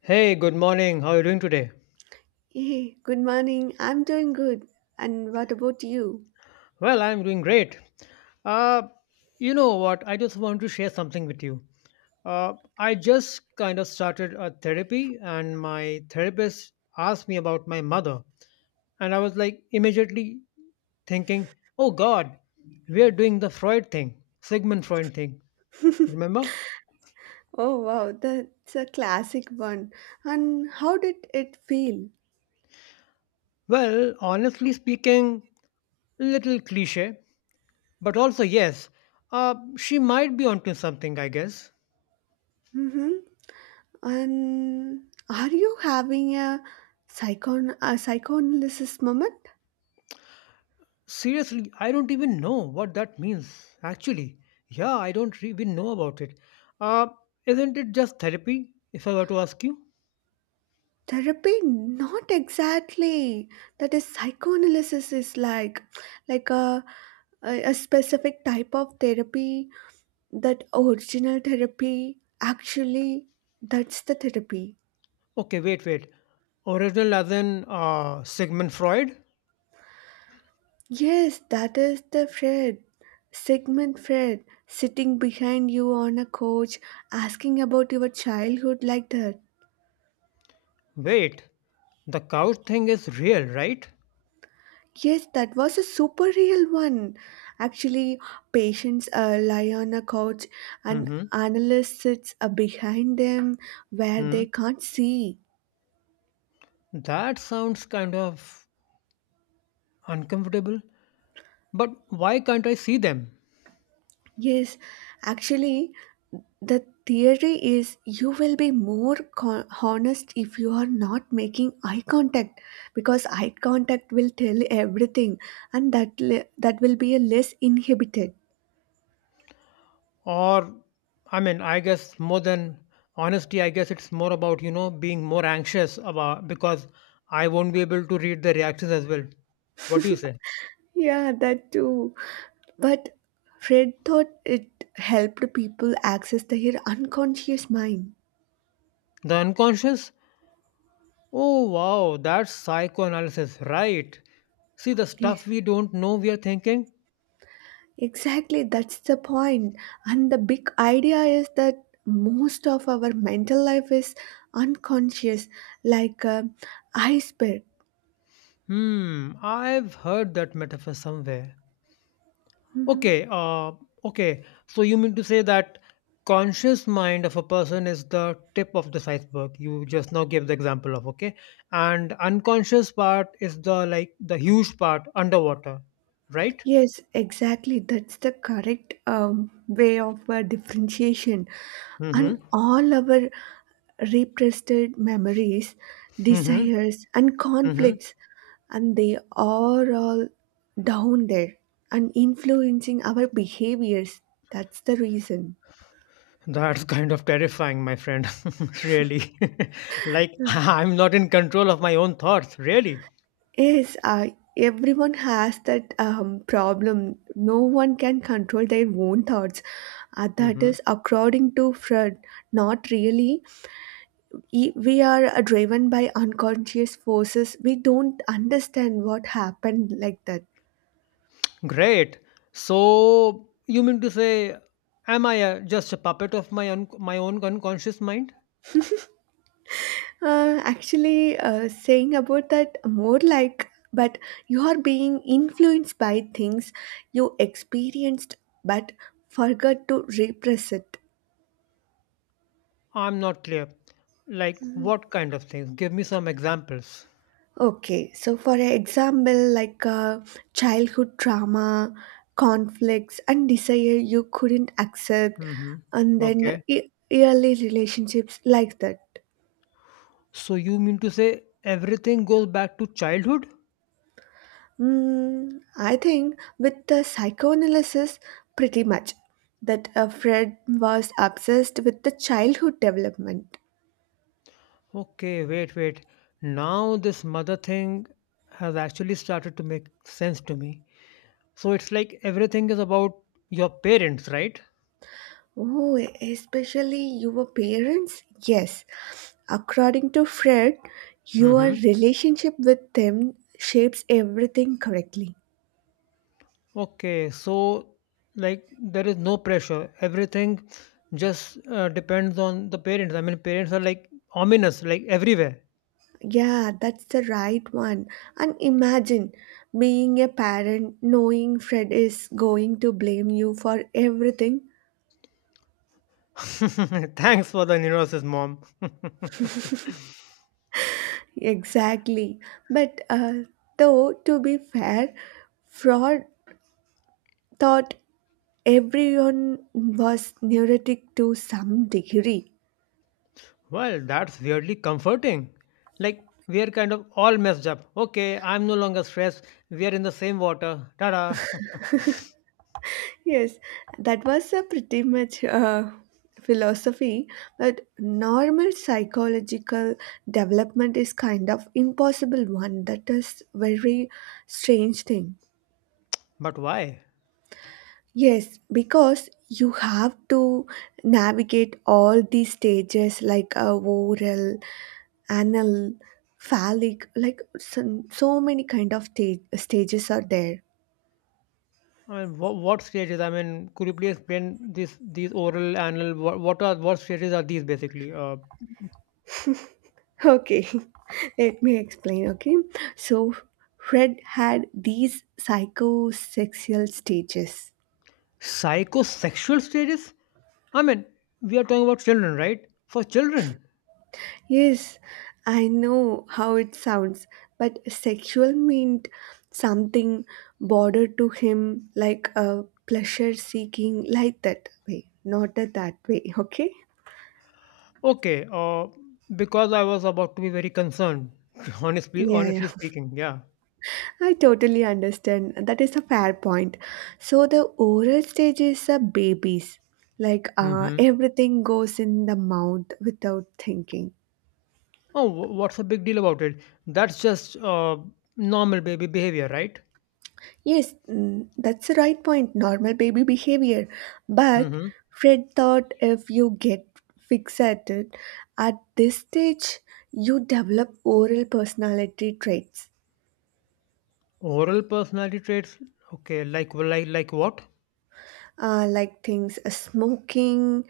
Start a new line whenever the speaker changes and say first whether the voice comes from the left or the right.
left: Hey, good morning. How are you doing today?
right: Hey, good morning. I'm doing good. And what about you?
left: Well, I'm doing great. Uh, you know what? I just want to share something with you. I just kind of started a therapy, and my therapist asked me about my mother. And I was like immediately thinking, oh God, we are doing the Freud thing, Sigmund Freud thing. Remember?
right: Oh wow, that's a classic one. And how did it feel?
left: Well, honestly speaking, little cliche, but also, yes, she might be onto something, I guess.
right: Mm-hmm. And are you having a psychon a psychoanalysis moment?
left: Seriously, I don't even know what that means. Actually, yeah, I don't even know about it. Uh, isn't it just therapy, if I were to ask you?
right: Therapy? Not exactly. That is psychoanalysis is like a specific type of therapy. That original therapy actually that's the therapy.
left: Okay, wait, wait. Original as in Sigmund Freud?
right: Yes, that is the Fred, Sigmund Fred, sitting behind you on a couch, asking about your childhood like that.
left: Wait, the couch thing is real, right?
right: Yes, that was a super real one. Actually, patients lie on a couch and
left: Mm-hmm.
right: analyst sits behind them where they
left: Hmm.
right: can't see.
left: That sounds kind of uncomfortable. But why can't I see them?
right: Yes, actually, the theory is you will be more honest if you are not making eye contact, because eye contact will tell everything and that will be a less inhibited.
left: Or, I mean, I guess more than honesty, I guess it's more about being more anxious about, because I won't be able to read the reactions as well. What do you say?
right: Yeah, that too. But Fred thought it helped people access their unconscious mind.
left: The unconscious. Oh wow, that's psychoanalysis, right? See, the
right: Yeah.
left: stuff we don't know we are thinking.
right: Exactly, that's the point. And the big idea is that most of our mental life is unconscious, like a iceberg.
left: Hmm, I've heard that metaphor somewhere.
right: Mhm.
left: Okay, okay. So you mean to say that conscious mind of a person is the tip of this iceberg you just now gave the example of, okay? And unconscious part is the like the huge part underwater, right?
right: Yes, exactly. That's the correct way of differentiation. And
left: Mm-hmm.
right: all our repressed memories,
left: Mm-hmm.
right: desires, and
left: Mm-hmm.
right: conflicts, and they are all down there and influencing our behaviors. That's the reason.
left: That's kind of terrifying, my friend. Really. Like, I'm not in control of my own thoughts, really.
right: Yes, everyone has that problem. No one can control their own thoughts. That
left: Mm-hmm.
right: is according to Freud. Not really. We are driven by unconscious forces. We don't understand what happened like that.
left: Great. So you mean to say, am I just a puppet of my my own unconscious mind?
right: Saying about that more like, but you are being influenced by things you experienced but forgot to repress it.
left: I'm not clear. Like
right: Mm-hmm.
left: what kind of things? Give me some examples.
right: Okay, so for an example, like childhood trauma, conflicts, and desire you couldn't accept,
left: Hmm.
right: and then
left: Okay.
right: early relationships like that.
left: So you mean to say everything goes back to childhood?
right: Mm, I think with the psychoanalysis, pretty much that Fred was obsessed with the childhood development.
left: Okay. Wait, wait. Now this mother thing has actually started to make sense to me. So it's like everything is about your parents, right?
right: Oh, especially your parents? Yes. According to Fred, your
left: Hmm.
right: relationship with them shapes everything correctly.
left: Okay, so like there is no pressure. Everything just depends on the parents. I mean, parents are like ominous, like everywhere.
right: Yeah, that's the right one. And imagine being a parent knowing Fred is going to blame you for everything.
left: Thanks for the neurosis, Mom.
right: Exactly. But though, to be fair, Fraud thought everyone was neurotic to some degree.
left: Well, that's weirdly comforting. Like we are kind of all messed up. Okay, I'm no longer stressed. We are in the same water. Ta-da.
right: Yes, that was a pretty much philosophy, but normal psychological development is kind of impossible one. That is very strange thing.
left: But why?
right: Yes, because you have to navigate all these stages like oral, anal, phallic, like so, so many kind of stages are there.
left: I mean, what stages? I mean, could you please explain this? These oral, anal, what stages are these basically?
right: Okay, let me explain. Okay, so Fred had these psychosexual stages.
left: Psychosexual stages? I mean, we are talking about children, right? For children.
right: Yes, I know how it sounds, but sexual meant something bordered to him like a pleasure seeking, like that way, not a that way. Okay,
left: Okay, because I was about to be very concerned, honestly,
right: yeah, yeah.
left: honestly speaking, yeah.
right: I totally understand. That is a fair point. So the oral stage is a babies. Like
left: Hmm.
right: everything goes in the mouth without thinking.
left: Oh, what's the big deal about it? That's just normal baby behavior, right?
right: Yes, mm, that's the right point. Normal baby behavior. But
left: Hmm.
right: Fred thought if you get fixated at this stage, you develop oral personality traits
left: Oral personality traits? Okay, like, well, like what?
right: like things smoking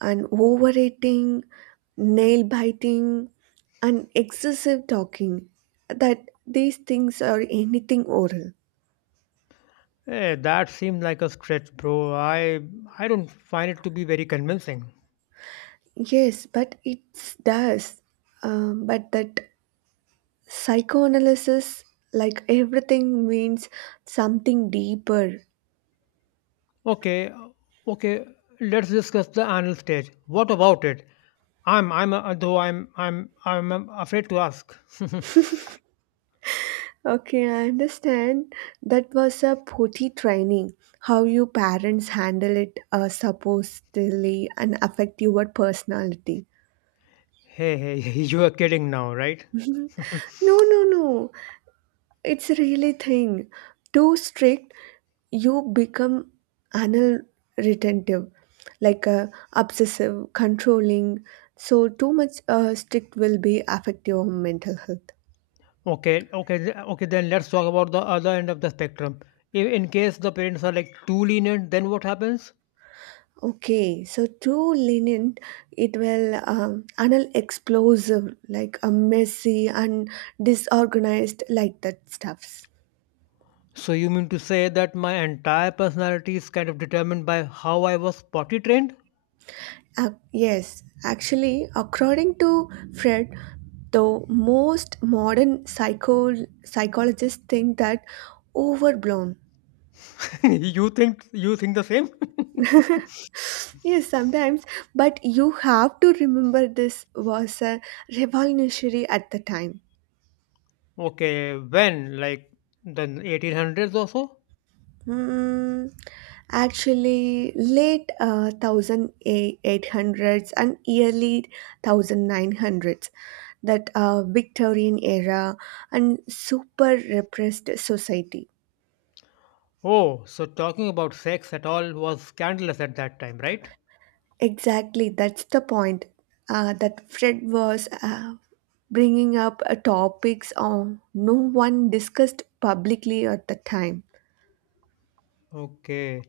right: and overeating, nail biting, and excessive talking, that these things are anything oral.
left: Eh, that seemed like a stretch, bro. I don't find it to be very convincing.
right: Yes, but it does. But that psychoanalysis, like everything, means something deeper.
left: Okay, okay. Let's discuss the anal stage. What about it? Though I'm afraid to ask.
right: Okay, I understand. That was a potty training. How you parents handle it supposedly and affect your personality.
left: Hey, hey, you are kidding now, right?
right: no, no, no. It's really thing. Too strict, you become anal retentive, like obsessive, controlling. So too much strict will be affect your mental health.
left: Okay, okay, okay. Then let's talk about the other end of the spectrum. If in case the parents are like too lenient, then what happens?
right: Okay, so too lenient, it will anal explosive, like a messy and disorganized, like that stuffs.
left: So you mean to say that my entire personality is kind of determined by how I was potty trained?
right: Yes, actually, according to Fred, the most modern psycho psychologists think that overblown.
left: You think the same?
right: Yes, sometimes, but you have to remember this was a revolutionary at the time.
left: Okay, when, like, the 1800s or so?
right: Hmm, actually, late 1800s and early 1900s, that Victorian era and super repressed society.
left: Oh, so talking about sex at all was scandalous at that time, right?
right: Exactly, that's the point that Fred was bringing up topics on no one discussed publicly at the time.
left: Okay.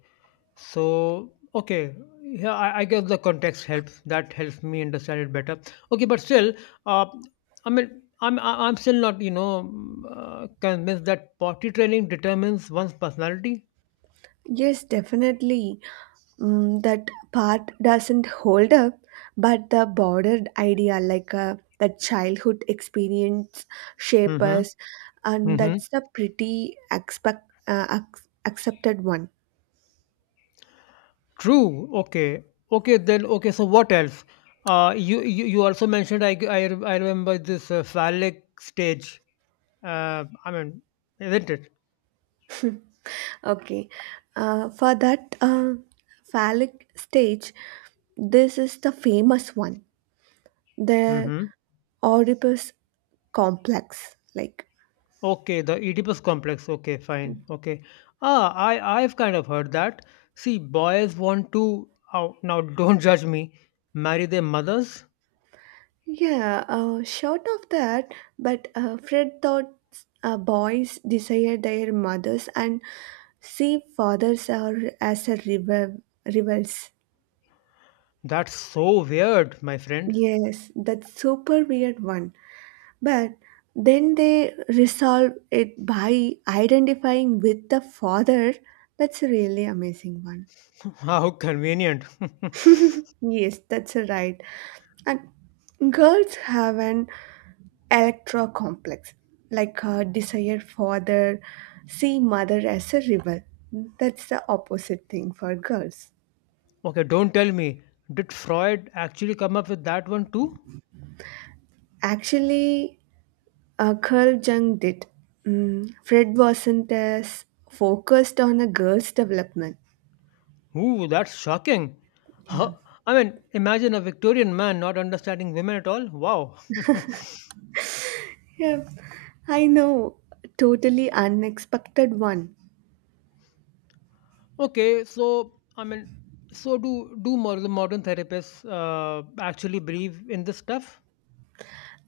left: So, okay. Yeah, I guess the context helps. That helps me understand it better. Okay, but still, uh, I mean, I'm still not, convinced that potty training determines one's personality.
right: Yes, definitely. Mm, that part doesn't hold up, but the broader idea, like that childhood experience, shape
left: Mm-hmm.
right: us, and
left: Mm-hmm.
right: that's a pretty accepted one.
left: True. Okay. Okay. Then. Okay. So what else? You also mentioned I remember this phallic stage. I mean, isn't it?
right: Okay, for that phallic stage, this is the famous one, the
left: Mm-hmm.
right: Oedipus complex. Like
left: Okay, the Oedipus complex. Okay, fine. Okay. Ah, I've kind of heard that. See, boys want to, oh, now, don't judge me, marry their mothers.
right: Yeah, short of that, but Fred thought boys desire their mothers and see fathers are as a rivals.
left: That's so weird, my friend.
right: Yes, that super weird one. But then they resolve it by identifying with the father. That's a really amazing one.
left: How convenient.
right: Yes, that's right. And girls have an Electra complex, like her desire for the see mother as a rival. That's the opposite thing for girls.
left: Okay, don't tell me. Did Freud actually come up with that one too?
right: Actually, Carl Jung did. Mm, Fred wasn't as focused on a girl's development.
left: Ooh, that's shocking.
right: Yeah.
left: Huh? I mean, imagine a Victorian man not understanding women at all. Wow.
right: Yeah, I know. Totally unexpected one.
left: Okay, so I mean, so do modern therapists actually believe in this stuff?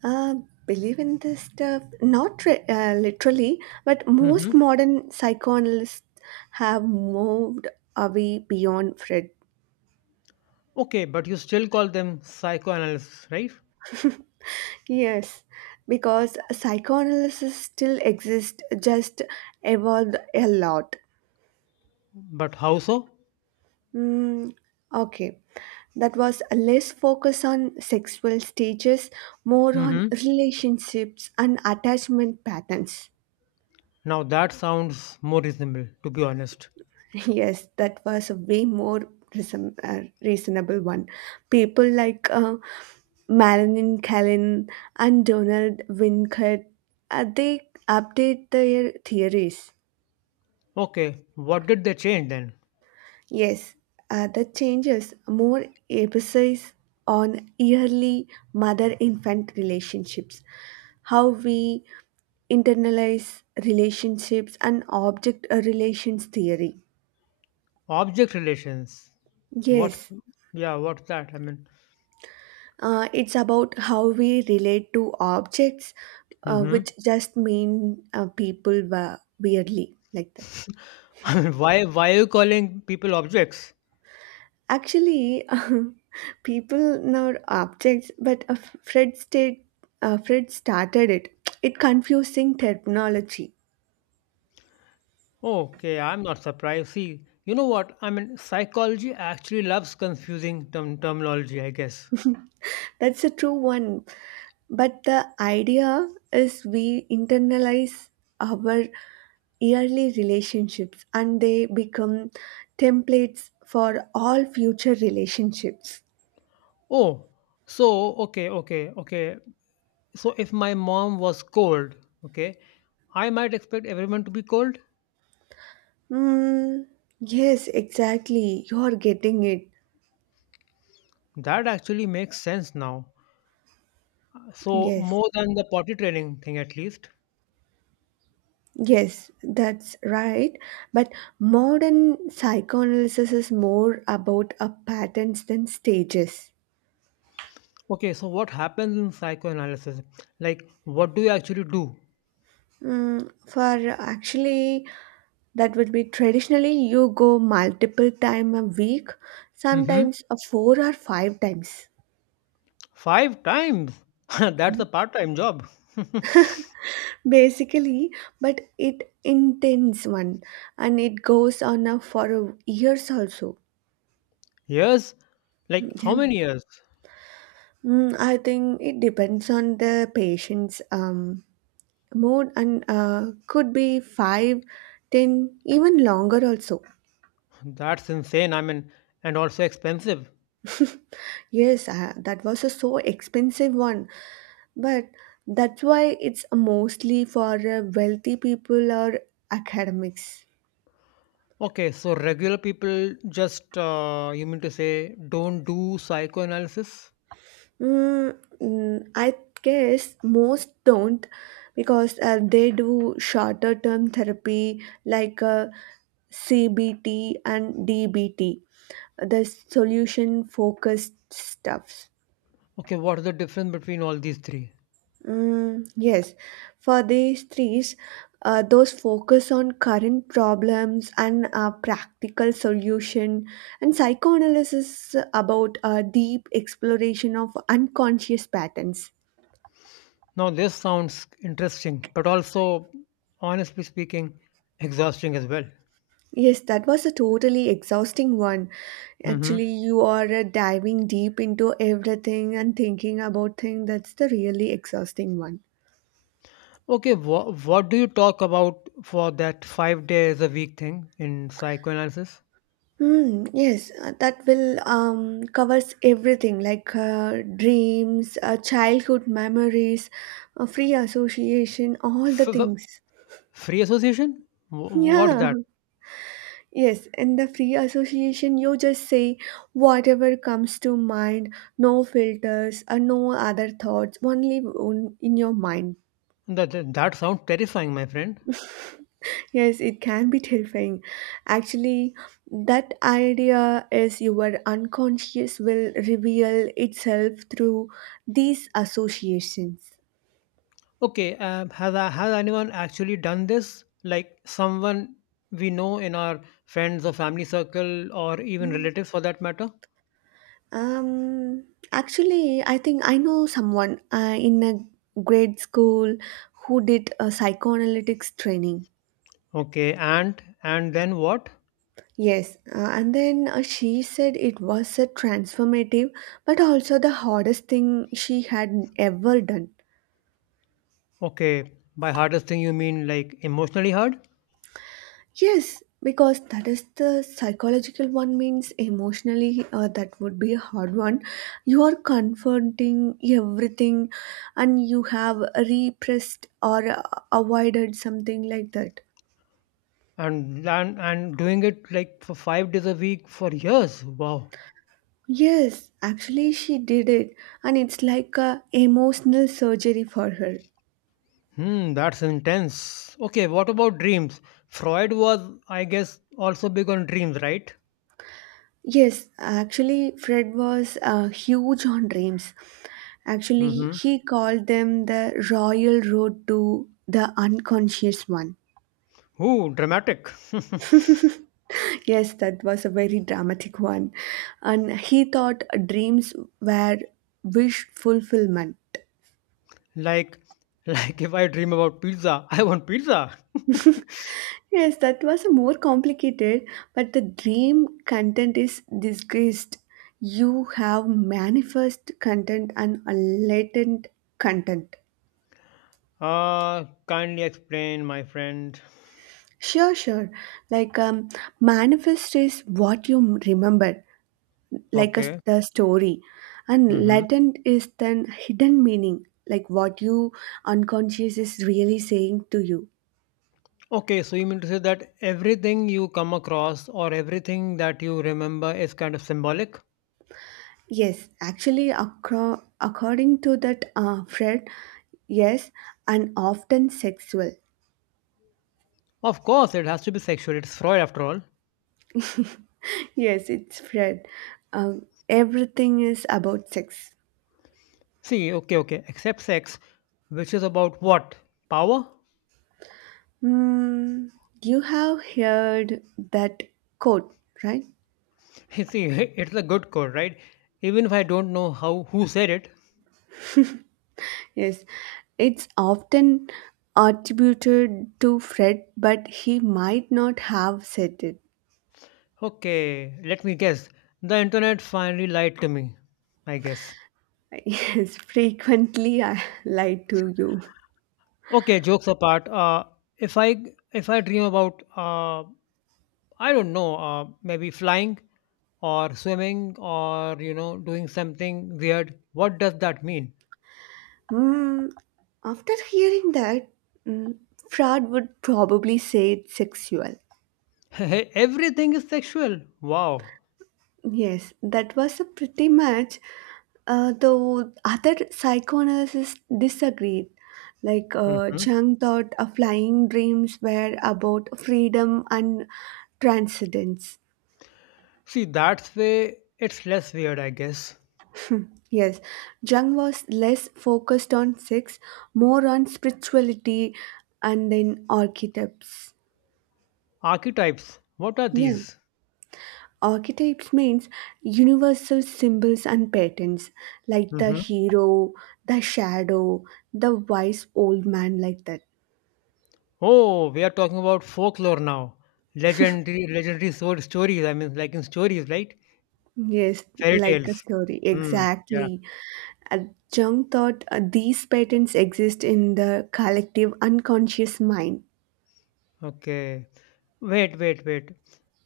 right: Uh, Believe in this stuff, not literally, but most
left: Hmm.
right: modern psychoanalysts have moved away beyond Freud.
left: Okay, but you still call them psychoanalysts, right?
right: Yes, because psychoanalysis still exists, just evolved a lot.
left: But how so?
right: Mm, okay, that was less focus on sexual stages, more on
left: Hmm.
right: relationships and attachment patterns.
left: Now that sounds more reasonable, to be honest.
right: Yes, that was a way more reasonable one. People like Marilyn Callen and Donald Winnicott, they update their theories.
left: Okay, what did they change then?
right: Yes, the changes more emphasis on yearly mother-infant relationships, how we internalize relationships and object relations theory.
left: Object relations. What?
right: Yes.
left: Yeah, what's that? I mean,
right: It's about how we relate to objects,
left: hmm.
right: which just mean people weirdly like that.
left: I mean, why are you calling people objects?
right: Actually, people now are objects, but Fred state Fred started it. It confusing terminology.
left: Okay, I'm not surprised. See, you know what? I mean, psychology actually loves confusing terminology, I guess.
right: That's a true one. But the idea is we internalize our early relationships and they become templates for all future relationships.
left: Oh, so, okay, okay, okay. So, if my mom was cold, okay, I might expect everyone to be cold.
right: Hmm. Yes, exactly. You're getting it.
left: That actually makes sense now. So,
right: Yes.
left: more than the potty training thing, at least.
right: Yes, that's right. But modern psychoanalysis is more about a patterns than stages.
left: Okay, so what happens in psychoanalysis? Like, what do you actually do?
right: Mm, for actually, that would be traditionally you go multiple time a week,
left: Mm-hmm.
right: sometimes a four or five times.
left: Five times. That's a
right: Mm.
left: part time job.
right: Basically, but it intense one, and it goes on a for a years also.
left: Years? Like
right: Yeah.
left: how many years?
right: Mm, I think it depends on the patient's mood and could be five, ten, even longer also.
left: That's insane. I mean, and also expensive.
right: Yes, that was a so expensive one. But that's why it's mostly for wealthy people or academics.
left: Okay, so regular people just, you mean to say, don't do psychoanalysis?
right: I guess most don't because they do shorter term therapy like CBT and DBT, the solution focused stuff.
left: Okay, what's the difference between all these three?
right: Mm, yes, for these threes, those focus on current problems and practical solution, and psychoanalysis about deep exploration of unconscious patterns.
left: Now, this sounds interesting, but also, honestly speaking, exhausting as well.
right: Yes, that was a totally exhausting one.
left: Mm-hmm.
right: Actually, you are diving deep into everything and thinking about things. That's the really exhausting one.
left: Okay, what do you talk about for that 5 days a week thing in psychoanalysis?
right: Hmm. Yes, that will covers everything like dreams, childhood memories, free association, all the
left: F- f-
right: things.
left: Free association? What's
right: Yeah,
left: that?
right: yes, in the free association, you just say whatever comes to mind, no filters, or no other thoughts, only in your mind.
left: That sounds terrifying, my friend.
right: Yes, it can be terrifying. Actually, that idea is your unconscious will reveal itself through these associations.
left: Okay, has has anyone actually done this? Like someone we know in our friends or family circle, or even relatives for that matter.
right: Um, Actually, I think I know someone in a grade school who did a psychoanalytics training.
left: Okay, and then what?
right: Yes, and then she said it was a transformative, but also the hardest thing she had ever done.
left: Okay, by hardest thing you mean like emotionally hard,
right: Yes, because that is the psychological one means emotionally that would be a hard one. You are confronting everything and you have repressed or avoided something like that.
left: and doing it like for 5 days a week for years. Wow.
right: Yes, actually she did it and it's like a emotional surgery for her.
left: Hmm, that's intense. Okay, what about dreams? Freud was, I guess, also big on dreams, right?
right: Yes, actually Fred was huge on dreams. Actually,
left: Mm-hmm.
right: he called them the royal road to the unconscious one.
left: Ooh, dramatic.
right: Yes, that was a very dramatic one. And he thought dreams were wish fulfillment.
left: like, like if I dream about pizza, I want pizza.
right: Yes, that was a more complicated, but the dream content is disgraced. You have manifest content and a latent content.
left: Kindly explain, my friend.
right: Sure, sure. Like manifest is what you remember, like a
left: Okay.
right: the story, and
left: Mm-hmm.
right: latent is then hidden meaning like what you unconscious is really saying to you.
left: Okay, so you mean to say that everything you come across or everything that you remember is kind of symbolic?
right: Yes, actually according to that fred, yes, and often sexual.
left: Of course, it has to be sexual. It's Freud after all.
right: Yes, it's fred. Everything is about sex.
left: See, okay, okay, except sex, which is about what? Power?
right: Hmm, you have heard that quote, right?
left: See, it's a good code, right? Even if I don't know how who said it,
right: Yes, it's often attributed to Fred, but he might not have said it.
left: okay, let me guess. The internet finally lied to me, I guess.
right: Yes, frequently I lied to you.
left: Okay, jokes apart. If I if I dream about I don't know, maybe flying or swimming or doing something weird. What does that mean?
right: Hmm. After hearing that, mm, Fred would probably say it's sexual.
left: Everything is sexual. Wow.
right: Yes, that was a pretty much. Though other psychoanalysts disagreed. Like
left: Hmm.
right: Jung thought flying dreams were about freedom and transcendence.
left: See, that's way it's less weird, I guess.
right: Yes, Jung was less focused on sex, more on spirituality and then archetypes.
left: Archetypes. What are
right: Yeah.
left: these?
right: Archetypes means universal symbols and patterns, like the
left: Mhm.
right: hero, the shadow, the wise old man, like that.
left: Oh, we are talking about folklore now. Legendary, legendary sword stories. I mean, like in stories, right?
right: Yes,
left: Fairy
right: like a
left: tales.
right: story,
left: Hmm. Yeah.
right: exactly. A Jung thought these patterns exist in the collective unconscious mind.
left: Okay. Wait, wait, wait.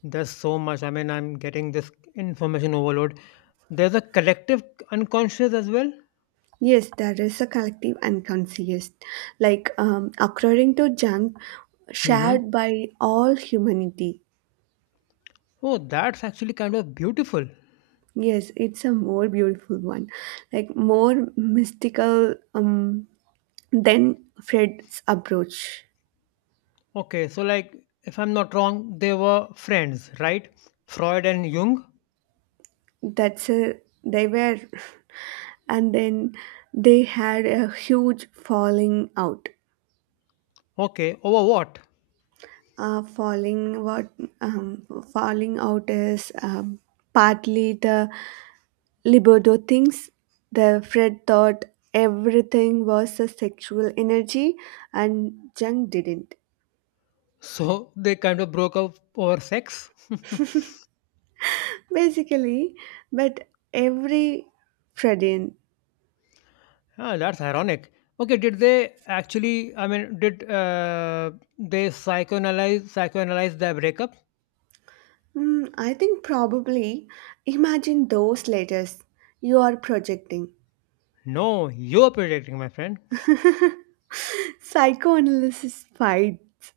left: There's so much. I mean, I'm getting this information overload. There's a collective unconscious as well.
right: Yes, there is a collective unconscious, like according to Jung,
left: Mm-hmm.
right: shared by all humanity.
left: Oh, that's actually kind of beautiful.
right: Yes, it's a more beautiful one, like more mystical than Fred's approach.
left: Okay, so like, if I'm not wrong, they were friends, right? Freud and Jung.
right: That's a They were, and then they had a huge falling out.
left: Okay, over what?
right: Uh, falling what um, falling out is partly the libido things. The Fred thought everything was a sexual energy, and Jung didn't.
left: So they kind of broke up over sex.
right: Basically, but every Fredin,
left: Ah, that's ironic. Okay, did they actually? I mean, did they psychoanalyze their breakup?
right: I think probably imagine those letters you are projecting.
left: No, you're predicting, my friend.
right: Psychoanalysis fights.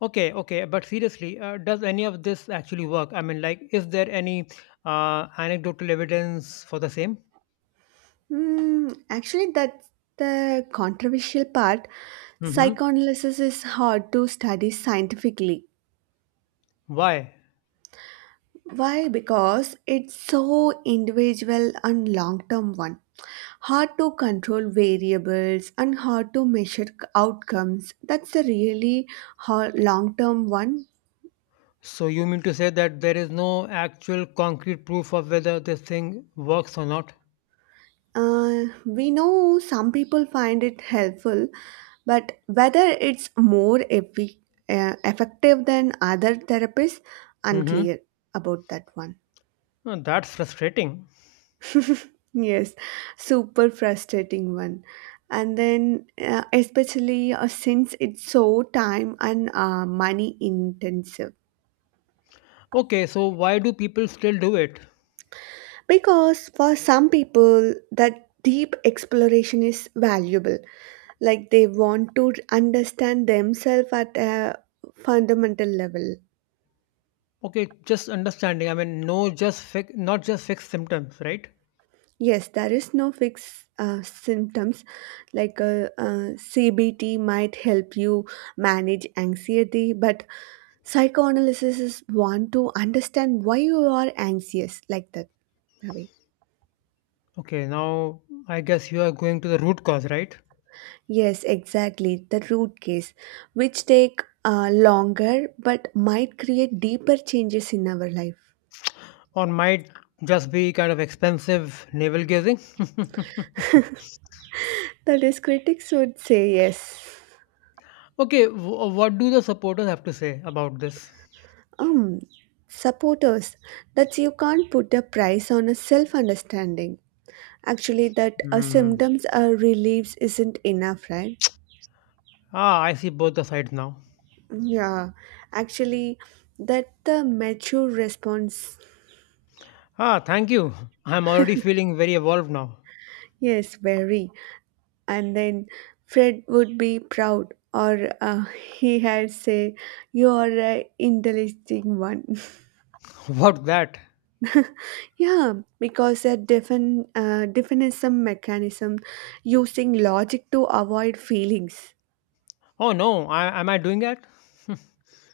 left: Okay, okay, but seriously, does any of this actually work? I mean, like, is there any anecdotal evidence for the same?
right: Actually, that's the controversial part.
left: Mm-hmm.
right: Psychoanalysis is hard to study scientifically.
left: Why?
right: Why? Because it's so individual and long term one. Hard to control variables and hard to measure outcomes. That's a really hard long term one.
left: So you mean to say that there is no actual concrete proof of whether this thing works or not?
right: We know some people find it helpful, but whether it's more effective than other therapists,
left: Mm-hmm.
right: unclear about that one.
left: Huh, that's frustrating.
right: Yes, super frustrating one. And then, especially since it's so time and money intensive.
left: Okay, so why do people still do it?
right: Because for some people, that deep exploration is valuable. Like they want to understand themselves at a fundamental level.
left: Okay, just understanding. I mean, no, just fix, not just fix symptoms, right?
right: Yes, there is no fixed symptoms. Like CBT might help you manage anxiety, but psychoanalysis is one to understand why you are anxious like that. Ravi.
left: Okay, now I guess you are going to the root cause, right?
right: Yes, exactly. The root case, which take longer but might create deeper changes in our life.
left: Or might just be kind of expensive navel gazing.
right: That is, critics would say yes.
left: Okay, what do the supporters have to say about this?
right: Um, Supporters, that you can't put a price on a self understanding. Actually, that
left: Hmm.
right: symptoms are relieves isn't enough, right?
left: Ah, I see both the sides now.
right: Yeah, actually, that the mature response,
left: Ah, thank you. I'm already feeling very evolved now.
right: yes, very. And then Fred would be proud, or he had say, "You are a intelligent one."
left: What that?
right: yeah, because a definism mechanism using logic to avoid feelings.
left: Oh no, am I doing that?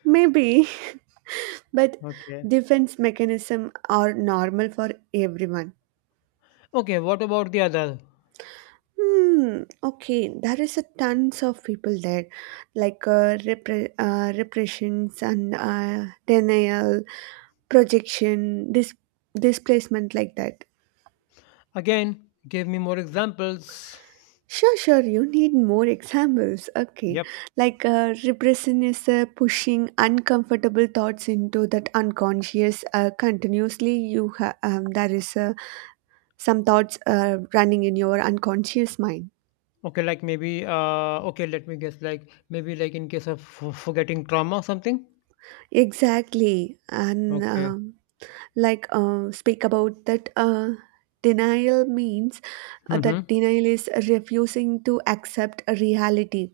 right: Maybe, but
left: Okay.
right: defense mechanism are normal for everyone.
left: Okay, what about the other?
right: Hmm. Okay, there is a tons of people there, like repressions and denial, projection, displacement, like that.
left: Again, give me more examples.
right: Sure, sure. You need more examples. Okay,
left: Yep.
right: like repression is pushing uncomfortable thoughts into that unconscious. Continuously, you there is some thoughts running in your unconscious mind.
left: Okay, like maybe, okay, let me guess, like maybe like in case of f forgetting trauma or something?
right: Exactly, and.
left: Okay.
right: Like speak about that denial means
left: Mm-hmm.
right: that denial is refusing to accept a reality,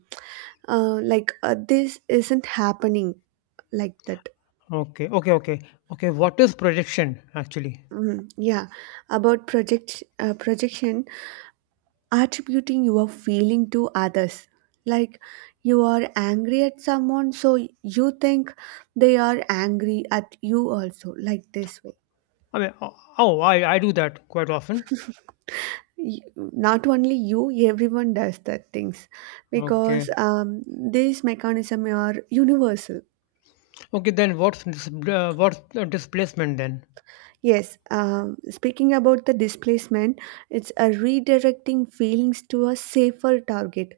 right: like this isn't happening like that.
left: Okay, okay, okay. Okay, what is projection actually?
right: Mhm. Yeah, about projection, attributing your feeling to others, like you are angry at someone, so you think they are angry at you also, like this way.
left: I mean, oh, oh, I do that quite often.
right: y- Not only you, everyone does that things, because
left: Okay.
right: these mechanism are universal.
left: Okay, then what's the displacement then?
right: Yes, speaking about the displacement, it's a redirecting feelings to a safer target.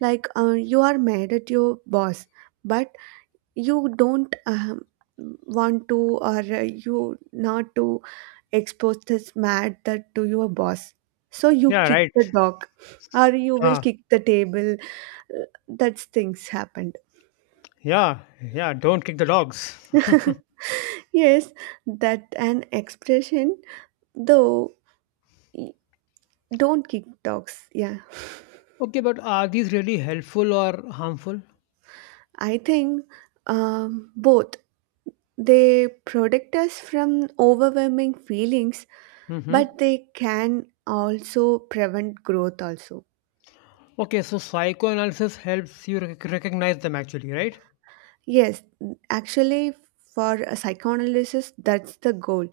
right: Like you are mad at your boss, but you don't want to, or you not to expose this mad that to your boss, so you
left: Yeah,
right: kick
left: right.
right: the dog or you will
left: Ah,
right: kick the table. That's things happened.
left: yeah, yeah, don't kick the dogs.
right: yes, that an expression though. y- don't kick dogs, yeah.
left: Okay, but are these really helpful or harmful?
right: I think both. They protect us from overwhelming feelings,
left: Mm-hmm.
right: but they can also prevent growth also.
left: Okay, so psychoanalysis helps you recognize them actually, right?
right: Yes, actually, for a psychoanalysis that's the goal: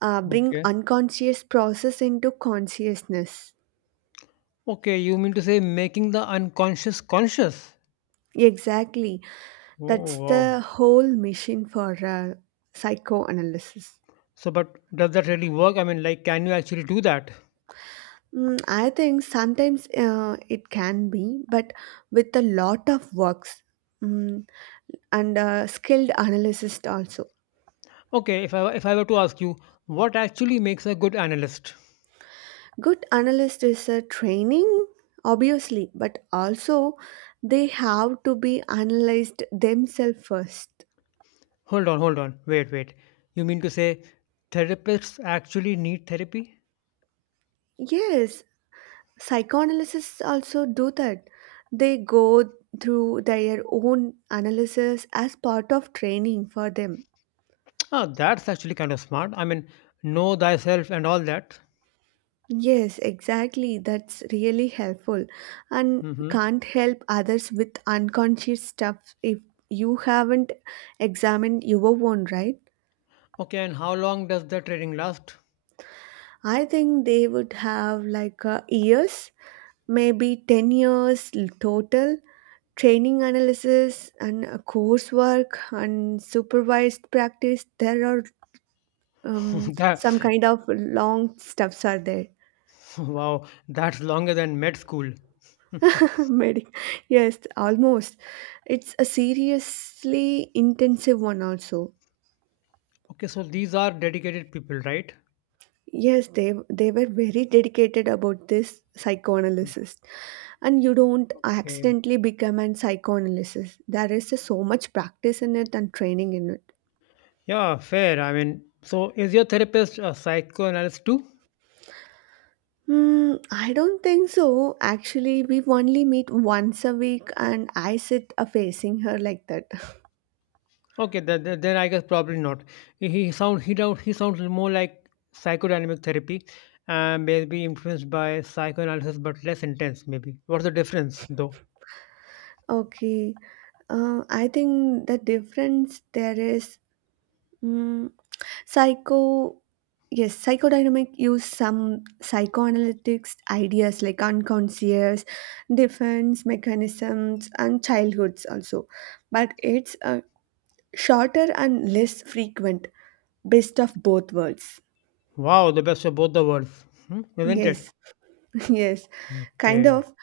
right: bring
left: Okay.
right: unconscious process into consciousness.
left: Okay, you mean to say making the unconscious conscious?
right: Exactly.
left: Oh,
right: That's
left: wow.
right: the whole mission for psychoanalysis.
left: So, but does that really work? I mean, like, can you actually do that?
right: I think sometimes it can be, but with a lot of works, mm, and skilled analyst also.
left: Okay, if I were to ask you, what actually makes a good analyst?
right: Good analyst is a training, obviously, but also they have to be analyzed themselves first.
left: Hold on, hold on, wait, wait. You mean to say therapists actually need therapy?
right: Yes, psychoanalysts also do that. They go through their own analysis as part of training for them.
left: Ah, that's actually kind of smart. I mean, know thyself and all that.
right: Yes, exactly, that's really helpful, and
left: Mm-hmm.
right: can't help others with unconscious stuff if you haven't examined your own, right?
left: Okay, and how long does the training last?
right: I think they would have like years, maybe 10 years total, training analysis and coursework and supervised practice. There are
left: that,
right: some kind of long steps are there.
left: wow, that's longer than med school. Okay,
right: Medi- yes, almost. It's a seriously intensive one also.
left: so these are dedicated people, right?
right: Yes, they were very dedicated about this
left: Mm.
right: psychoanalysis, and you don't
left: Okay.
right: accidentally become an psychoanalysis. There is so much practice in it and training in it.
left: Yeah, fair. I mean, so is your therapist a psychoanalyst too?
right: Hmm, I don't think so. Actually, we only meet once a week, and I sit facing her like that.
left: Okay, then, then I guess probably not. He sound he don't he sounds more like psychodynamic therapy, and maybe influenced by psychoanalysis, but less intense. Maybe. What's the difference, though?
right: Okay. I think the difference there is, mm, psycho. Yes, psychodynamic use some psychoanalytics ideas like unconscious, defense mechanisms, and childhoods also, but it's shorter and less frequent. Best of both worlds.
left: Wow, the best of both the worlds, hmm, isn't it?
right: Yes, yes, kind
left: Okay.
right: of,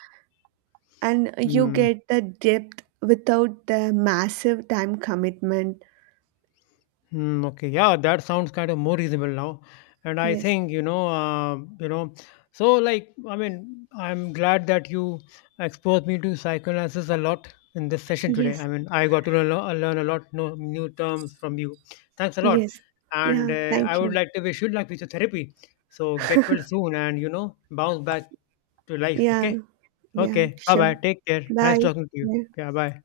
right: and you
left: Hmm.
right: get the depth without the massive time commitment.
left: Hmm, okay, yeah, that sounds kind of more reasonable now. And I
right: Yes.
left: think, so, like, I mean, I'm glad that you exposed me to psychoanalysis a lot in this session today.
right: Yes.
left: I mean, I got to learn, learn a lot, no, new terms from you. Thanks a lot.
right: Yes.
left: And
right: Yeah.
left: I
right: Thank
left: would
right: you.
left: like to wish you luck with your therapy. So get well soon and, bounce back to life,
right: Yeah.
left: okay?
right: Yeah.
left: Okay, bye
right: Sure.
left: bye. Take care. Nice
right: Bye.
left: talking to you.
right: Bye.
left: Yeah, bye.